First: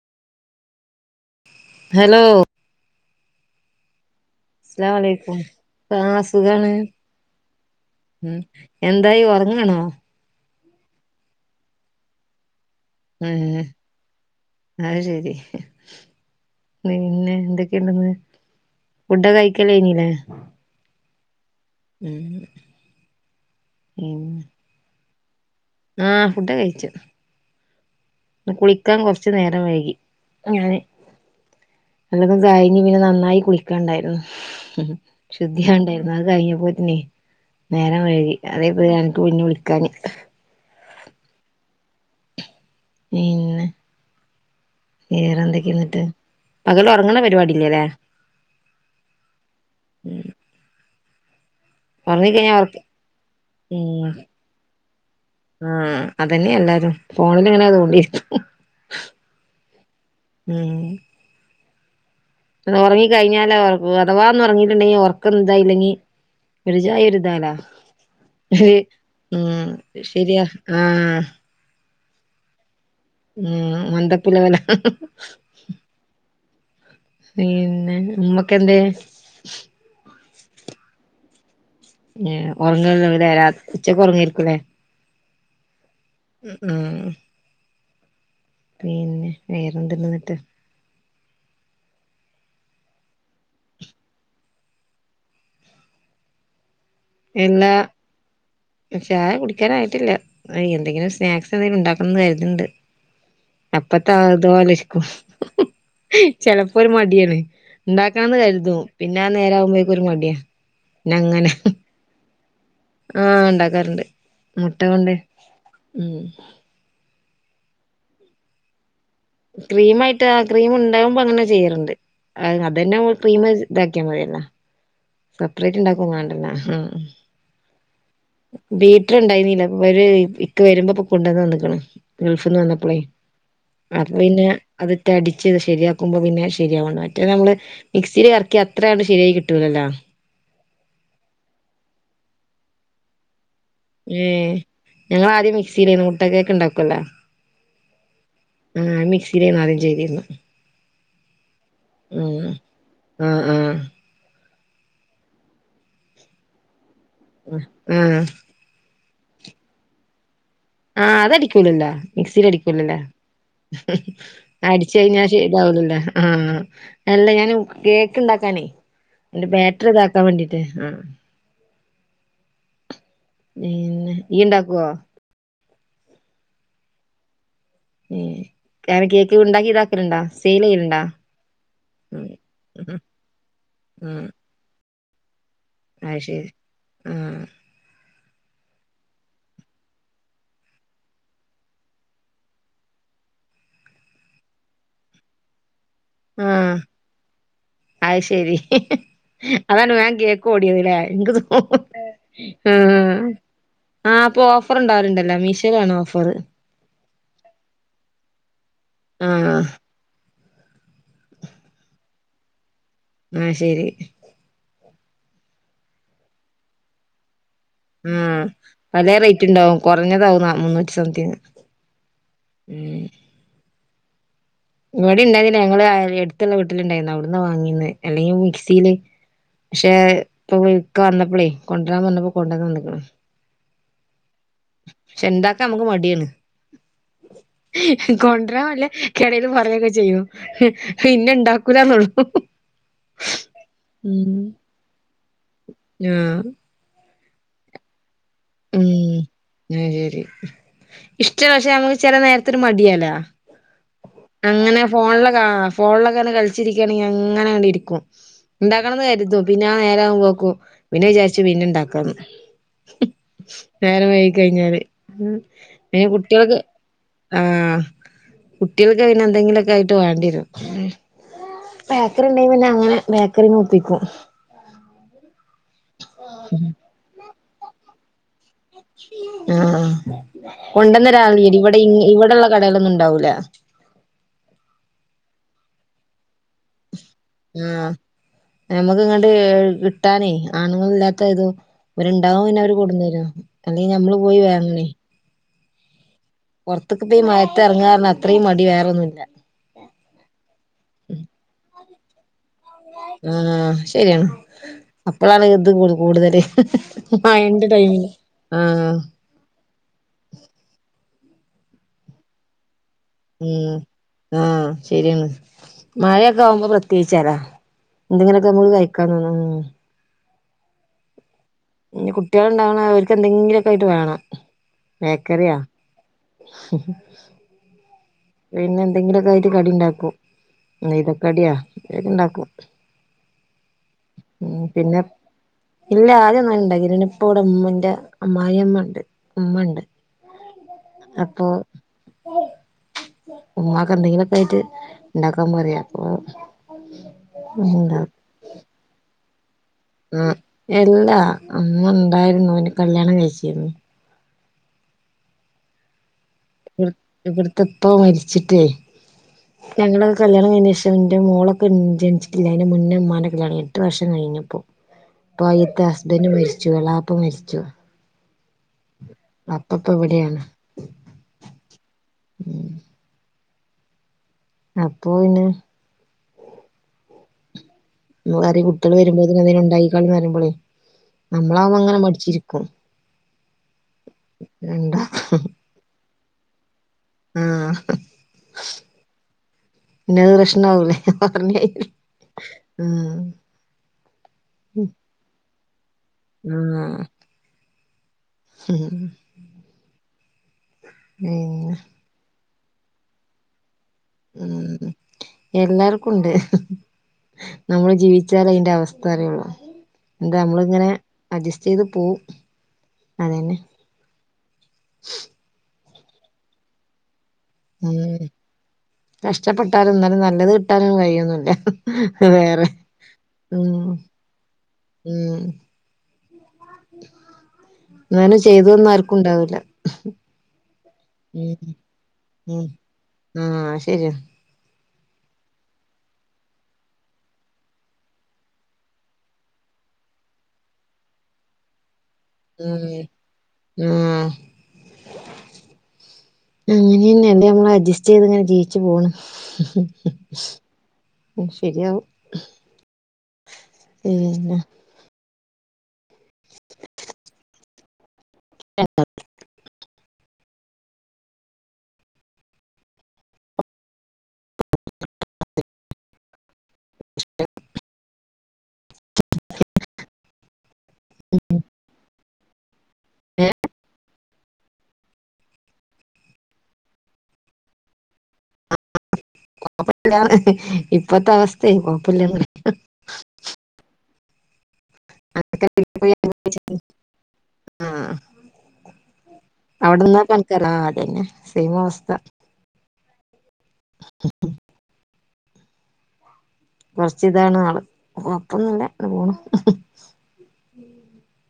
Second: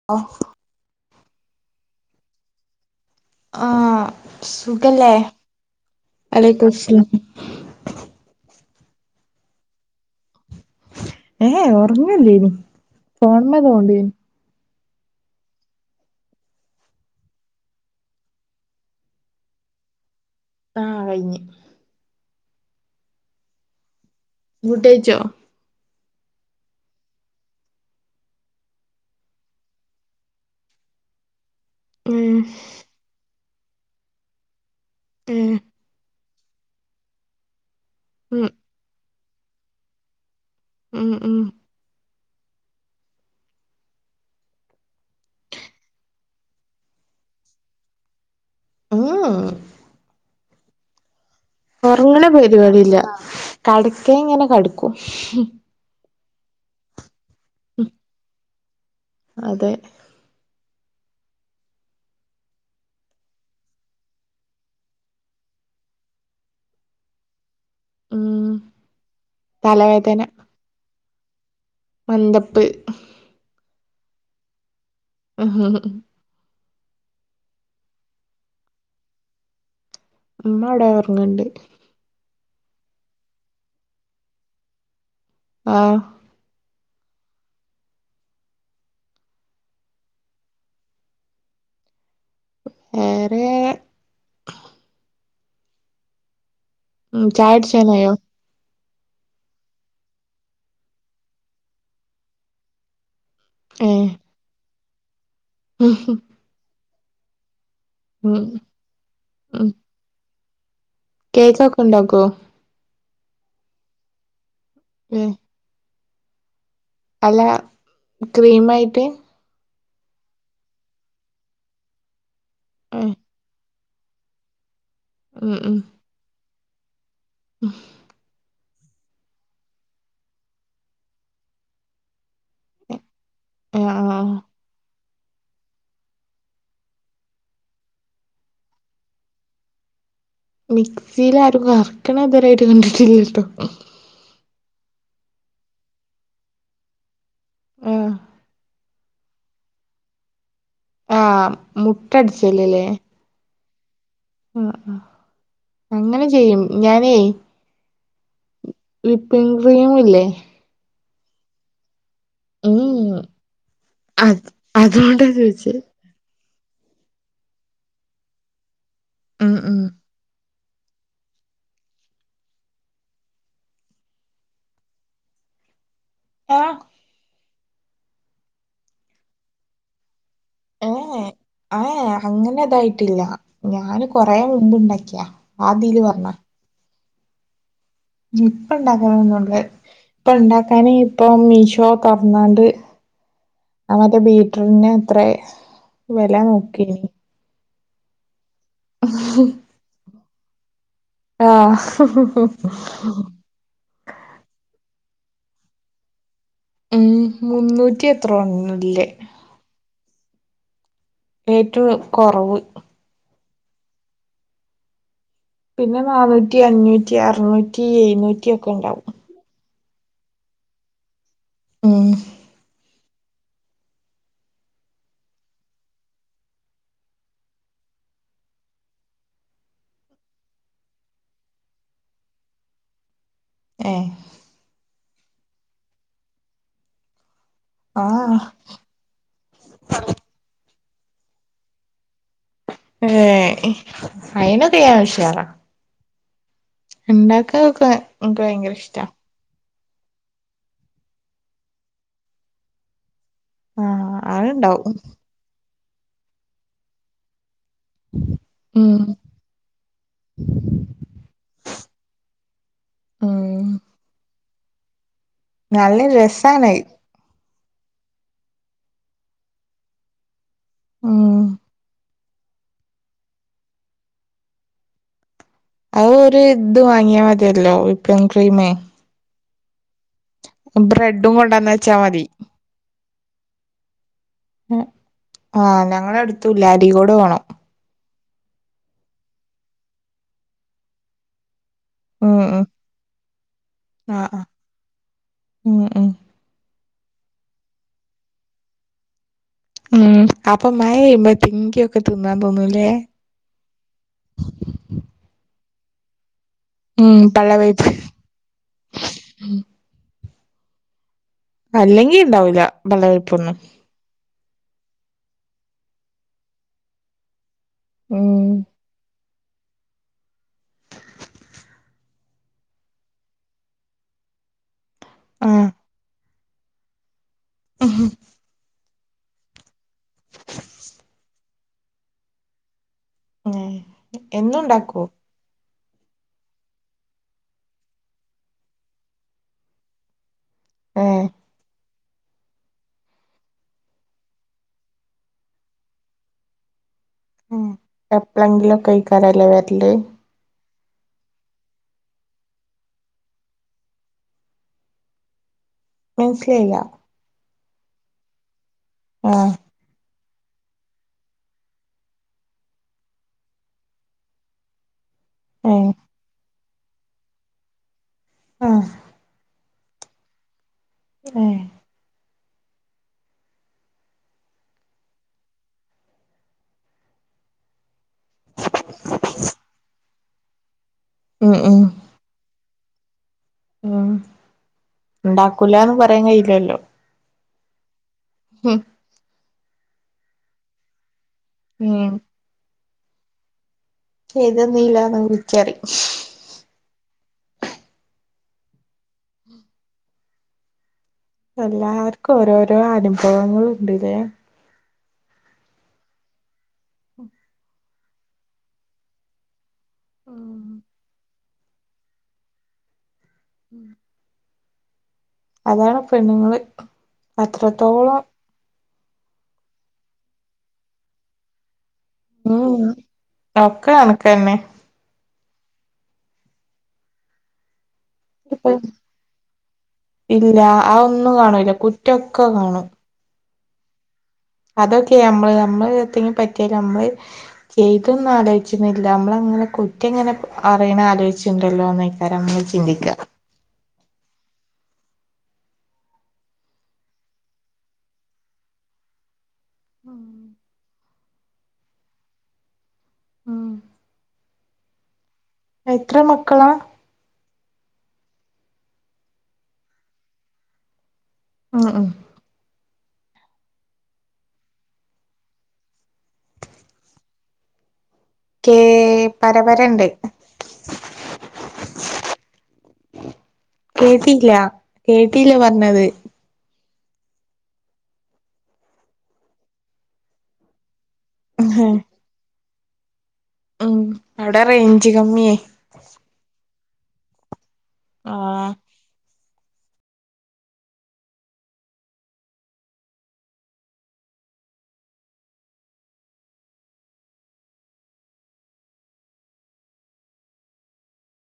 [unintelligible] Hello ആഹ് അസ്സലാമു സുഖല്ലേ അലൈക്കും ആ സുഖാണ് വലൈക്ക്സ്സലാം ഉം എന്തായി ഒറങ്ങണോ ഏഹ് ഒറങ്ങല്ലേനി ആഹ് അത് ശരി പിന്നെ എന്തൊക്കെയണ്ടന്ന് ഫുഡൊ കഴിക്കലേകഴിനീല്ലേ ആഹ് കയിഞ്ഞ് ഉം [unintelligible] വുഡ് കഴിച്ചോ ആഹ് ഫുഡ് കഴിച്ചു കുളിക്കാൻ കൊറച്ചു നേരം വൈകി [unintelligible] ഉം [unintelligible] കഴിഞ്ഞ് ഇങ്ങന്നെ നന്നായി കുളിക്കാണ്ടായിരുന്നു ഉം ശുദ്ധിയാണ്ടായിരുന്നു അത് കഴിഞ്ഞപോത്തന്നെ നേരം വൈകി ഉം അതെപ്പ കുഞ്ഞു വിളിക്കാന് ഉം ഉം പിന്നെ വേറെന്തൊക്കെയ എന്നിട്ട് പകല് ഉറങ്ങണ പരിപാടി ഇല്ലേല്ലേ [unintelligible] ഒറങ്ങണെ ഉറങ്ങിക്കഴിഞ്ഞാ ഉറക്ക പരിപാടി ഇല്ല കടക്ക ഉം ഇങ്ങനെ കടക്കും ആഹ് അതന്നെയല്ലാരും ഫോണിലിങ്ങനെ തോണ്ടിരിക്കും അതെ ഉം ഒറങ്ങി കഴിഞ്ഞാല [unintelligible] അഥവാ ഒന്ന് ഒറങ്ങിട്ടുണ്ടെങ്കി ഒറക്കം ഇതായില്ലെങ്കി ഒരു ചായ ഒരുരിതാലാ ഉം ഉം തലവേദന ശരിയാ ആഹ് മന്ദപ്പ് ഉം മന്ദപ്പുല വല്ല [unintelligible] പിന്നെ ഉമ്മക്ക എന്തെ ഉമ്മ അവിടെ ഉറങ്ങീണ്ട് [unintelligible] ഒറങ്ങ [unintelligible] രാ ഉച്ചക്കെ ഒറങ്ങരിക്കൂല്ലേ ആഹ ഉം പിന്നെ വേറെന്ന്നിട്ട് വേറെ ഉം പിന്ന ചായടിച്ചാനായോ ചായ കുടിക്കാൻ ആയിട്ടില്ല ആ എന്തെങ്കിലും സ്നാക്സ് ഉണ്ടാക്കണംന്ന് കരുതുന്നുണ്ട് അപ്പത്തെ അതോലിരിക്കും ഹും ചെലപ്പോ ഒരു മടിയാണ് ഉണ്ടാക്കാന്ന് ഉം കരുതും പിന്നെ നേര ഉം ആകുമ്പോഴേക്കും ഒരു മടിയാ പിന്നെ അങ്ങനെ കേക്കൊക്കെ ഉണ്ടാക്കോ? ആഹ് ഉണ്ടാക്കാറുണ്ട് മുട്ട കൊണ്ട് ഏഹ് ഉം അല്ല ക്രീം ആയിട്ട് ക്രീംആയിട്ട് ക്രീം ഉണ്ടാകുമ്പോ അങ്ങനെ ചെയ്യാറുണ്ട് അത് തന്നെ ഉം ക്രീം ഇതാക്കിയാൽ മതിയല്ലോ ഉം സെപ്പറേറ്റ് ഉണ്ടാക്കും വേണ്ടല്ല ഹും ബീറ്റർ ഉണ്ടായിരുന്നില്ല ഒരു ഇക്ക വരുമ്പോ ഇപ്പൊ കൊണ്ടുവന്നന്ന് വന്നക്കണ ഗൾഫിൽന്ന് വന്നപ്പോളേ അപ്പ ആഹ് പിന്നെ അത്റ്റ അടിച്ച്ത് ശരിയാക്കുമ്പോ പിന്നെ ശരിയാവ മറ്റേ നമ്മള് മിക്സിയില് കറക്കി അത്രണ്ട് ശരിയായി കിട്ടൂലല്ലോ മിക്സിൽ ആരും കറക്കണ ഇതരായിട്ട് കണ്ടിട്ടില്ലട്ടോ [unintelligible] ഞങ്ങൾ ആദ്യം മിക്സിലെ മുട്ടക്കൊക്കെ ഉണ്ടാക്കുവല്ലോ ആഹ ആഹ് മിക്സിയിലന്ന് ആദ്യം ചെയ്തിരുന്നു ആ് മുട്ടടിച്ചല്ല അല്ലേ ആഹ ആഹ ആ ആ അങ്ങനെ ചെയ്യും ഞാനേയ് ഉം വിപ്പിൻ ക്രീമില്ലേ? ആഹ് അതടിക്കൂലല്ലോ മിക്സിൽ അടിക്കൂലല്ലേ ഉം അത് അടിച്ച അതുകൊണ്ടാ കഴിഞ്ഞാൽ ചോദിച്ചേ താവലല്ലേ ആഹ അല്ല ഞാൻ കേക്ക് ഉണ്ടാക്കാനേ എന്റെ ഉം ഉം ബാറ്ററിതക്കാൻ വേണ്ടിട്ട് ആഹ പിന്നെ ഈ ഉണ്ടാക്കുവോ ആഹ [unintelligible] കേക്ക ഉണ്ടാക്കിതാ ണ്ടാ സേല ഏഹ ഏ അങ്ങനെ ഉം ഇതായിട്ടില്ല ഞാന് കൊറെ മുൻപ ഉണ്ടാക്കിയാ ആതില് അ പറഞ്ഞ ശരി ആഹ ഇപ്പ ഇണ്ടാക്കണന്നണ്ട് ഇപ്പൊ ഉണ്ടാക്കാന് ഇപ്പൊ മീഷോ തറന്നാണ്ട് അവറ്റേ ബീറ്ററിന് എത്ര ആഹ അത് ശരി അതാണ് മാൻ കേക്ക ഓടിയതില്ലേ ആഹ് [unintelligible] ആഹ അപ്പൊ ഓഫർ ഉണ്ടാവലുണ്ടല്ലോ മീഷോയിലാണ് ഓഫറ് ഉ മുന്നൂറ്റി എത്രോണല്ലേ ആഹ ഏറ്റവും കുറവ് ആഹ ശരി പിന്നെ നന്നൂറ്റി അഞ്ഞൂറ്റി അറുന്നൂറ്റി എഴുന്നൂറ്റി ഒക്കെ ഉണ്ടാവും ണ്ടാവും കുറഞ്ഞതാവുന്ന മുന്നൂറ്റി സംതിങ് ആഹ [inaudible] ഇവിടെ ഇണ്ടായിരുന്നില്ല ഞങ്ങള് എടുത്തുള്ള വീട്ടിൽ ഇണ്ടായിരുന്നു അവിടന്നാ വാങ്ങിയന്ന് അല്ലെങ്കിൽ മിക്സിയില് പക്ഷെ ഇപ്പൊക്കെ വന്നപ്പോളേ കൊണ്ടുവരാൻ വന്നപ്പോ കൊണ്ടുവന്ന വന്നിക്കണം [unintelligible] പക്ഷെ എന്താക്കാ നമുക്ക് മടിയാണ് ആഹ് കൊണ്ടരാൻല്ലേ കിടയിൽ പറഞ്ഞൊക്കെ ചെയ്യോ ഇന്നെ ഇണ്ടാക്കൂല എന്നോള്ളു ഏഹ അയിനൊക്കെ ഞാൻ ഉഷാറ ആഹ ഉണ്ടാക്കാക്കെ എനിക്ക് ഭയങ്കര ഇഷ്ട ഉ ശരി ഇഷ്ട പക്ഷെ നമുക്ക് ചെല നേരത്തിൽ മടിയാ ആഹ് അങ്ങനെ അത്ണ്ടാവും ഫോണിലക്കെ ഫോണിലൊക്കെ തെ കളിച്ചിരിക്കുകയാണെങ്കിൽ അങ്ങനെ വേണ്ടി ഇരിക്കും ഉം ഉണ്ടാക്കണംന്ന് കരുതും പിന്നെ നേരോക്കും പിന്നെ വിചാരിച്ചു പിന്നെ ഇണ്ടാക്കാന്ന് ഉം നേര കഴിഞ്ഞാല് നല്ല ഉ കുട്ടികൾക്ക് രസാണത് ആഹ കുട്ടികൾക്ക് പിന്നെ എന്തെങ്കിലുമൊക്കെ ആയിട്ട് വേണ്ടിരും ഉം [unintelligible] പിന്നെ അങ്ങനെ ബേക്കറി നിർത്തിക്കും അത് ഒ ഒരു ഇത് വാങ്ങിയാൽ മതിയല്ലോ വിപ്ൻ ക്രീമ ആ ബ്രെഡും കൊണ്ടന്നൊരാൾ കൊണ്ടന്ന് ഇവിടെ വെച്ചാ മതി ഇവിടെള്ള കടകളൊന്നും ഇണ്ടാവൂല ആഹ് ഞങ്ങള അടുത്തല്ലാരികോട് പോണം ആഹ നമുക്ക് ഇങ്ങോട്ട കിട്ടാനേ ആണുങ്ങൾ ഇല്ലാത്ത ഇതോ ഉം അവരുണ്ടാവുംന്നെ ഉം അവര് കൊടുു തരും അല്ലെങ്കിൽ നമ്മള് ആഹ് പോയി ആഹ് വേങ്ങനെ [unintelligible] ഉം ഉ പുറത്തെക്കെ പോയി മയത്തിറങ്ങുക അത്രയും മടി വേറൊന്നുമല്ല ഉം അപ്പൊ മഴ കഴുമ്പോ തിങ്കിയൊക്കെ തിന്നാൻ തോന്നൂലേ ആഹ ശരിയാണ് അപ്പോഴാണ് ഇത് കൂടുതല് ഉം ആ എണ്ട് പള്ളവേപ്പ് ടൈമില് ആഹ അല്ലെങ്കി ഉണ്ടാവൂല്ല ബെള് ഉം ആഹ ശരിയന്നാ മഴയൊക്കെ ആവുമ്പോ പ്രത്യേകിച്ചാലാ എന്തെങ്കിലെക്കെ ഉം നമ്മക്ക് കഴിക്കതൊന്നും ഇ കുട്ടികളുണ്ടാവണ അവർക്ക്ന്തെങ്കിലുമൊക്കെ ആയിട്ട് വേണം ബേക്കറിയാ ആഹ് ഉ പിന്നെ എന്തെങ്കിലുമൊക്കെയിട്ടു കടി ഉണ്ടാക്കും ഇതൊക്കെ അടിയാ അതക്കെ ഉണ്ടാക്കും ഏഹ് ഉം എന്നും പിന്നെ ഉണ്ടാക്കോ ഇല്ല ആദ്യംഒന്നും ഉണ്ടാക്കില്ല പിന്നെ ഇപ്പ ഇവിടെ ഉമ്മന്റെ അമ്മായിഅമ്മ ഉണ്ട് ഉമ്മ ഉണ്ട് ഏഹ് അപ്പൊ ഉമ്മാക്ക് എന്തെങ്കിലുമൊക്കെ ആയിട്ട് ഉണ്ടാക്കാൻ പറയാ അപ്പൊ [unintelligible] ഇപ്പളെങ്കിലും കയിക്കാനല്ലേ വരല് ആഹ് എല്ലാ അന്ന് ഉണ്ടായിരുന്നു അന് കല്യാണം കഴിച്ചിന്ന് മനസ്സിലായില്ല ഇവിടത്തെ ഉപ്പ മരിച്ചിട്ടേ ആഹ് ഞങ്ങള് കല്യാണംകഴിഞ്ഞതിന് ശേഷം എൻന്റെ മോളൊക്കെ ജനിച്ചിട്ടില്ല അന്റെ മുന്നേ ഉമ്മാനെ കല്ല്യാണം എട്ട് വർഷം കഴിഞ്ഞിപ്പോൾ ഇപ്പോയിത്തെ ഏഹ് ഹസ്ബന് മരിച്ചു എളപ്പ മരിച്ചു ആഹ അപ്പപ്പ ഇവിടെയാണ് ഏ ഉം അപ്പൊ പിന്നെ [unintelligible] കുട്ട്യൾ വരുമ്പത്തിന് [unintelligible] ണ്ടായിക്കാള് ന്നറീമ്പളെ ഉം നമ്മള അവുബോ ഉം ഇങ്ങനെ മടിച്ചിരുക്കും ഉം ഉണ്ടാക്കൂലന്ന് പറയാൻ കയില്ലല്ലോ ആ ഹ് ഹും പിന്നെത് പ്രശ്നാവൂലേ ഹ് പറ കയിഞ്ഞാ ഉം ഉ ചെയ്തന്നില്ലന്ന് വിളിച്ചറിയും ഉം [unintelligible] ഹും ഹൂം എല്ലാർക്കും ഓരോരോ അനുഭവങ്ങള് ഇണ്ട്ല്ലേ ഉം എല്ലാർക്കുണ്ട് ഹും നമ്മള് ജീവിച്ചാലേ അയിന്റെ അവസ്ഥ അറിയുള്ളൂ എന്താ നമ്മളിങ്ങനെ അഡ്ജസ്റ്റ് ചെയ്ത് പോവും അതന്നെ ഉം അതാണ് പെണ്ണ്ങ്ങള് ഉം കഷ്ടപ്പെട്ടാലും എന്നാലും നല്ലത് കിട്ടാനും വഴിയൊന്നില്ല അ വേറെ ഉം ഉ ഒക്കെ കണക്കന്നെ ഉം [inaudible] അങ്ങനെ ചെയ്തു തന്ന ആർക്കും ഉണ്ടാവൂല ഇല്ല അതൊന്നും ഉം കാണൂല കുറ്റൊക്കെ ഉം ആ ശെരിയ അതൊക്കെയ നമ്മള് നമ്മള് എതങ്കിലും പറ്റിയല് നമ്മള് ചെയ്തൊന്നും ആലോചിന്നില്ല നമ്മള അങ്ങനെ കുറ്റം എങ്ങനെ അറിയണ ആലോചിട്ടുണ്ടല്ലോ ഉം ഉം അങ്ങനെന്നെയണ്ട് നമ്മള് അഡ്ജസ്റ്റ് ചെയ്ത് ഇങ്ങനെ ജീവിച്ച് പോണ് ഹും ഉം ശെരിയാവും ഉം പിന്നെ എത്ര മക്കളാ? ഉം ഉം എ [unintelligible] ക്കേ പരപരണ്ട് ഓെ [unintelligible] കേട്ടില്ല കേട്ടില്ല പറഞ്ഞത് [inaudible] കൊഴപ്പില്ല ഇപ്പത്തെ അവസ്ഥയ കൊഴപ്പില്ലന്ന് ഉം അവടെ റേഞ്ച് കമ്മിയേ [inaudible] ആഹ് ആ അവിടന്നാ കണക്കരാ ആ അതെന്നെ സേയിംഅവസ്ഥ കൊറച്ച് ഇതാണ് ആള് കൊഴപ്പൊന്നുല്ല ങ്ങനെപോണു ഉം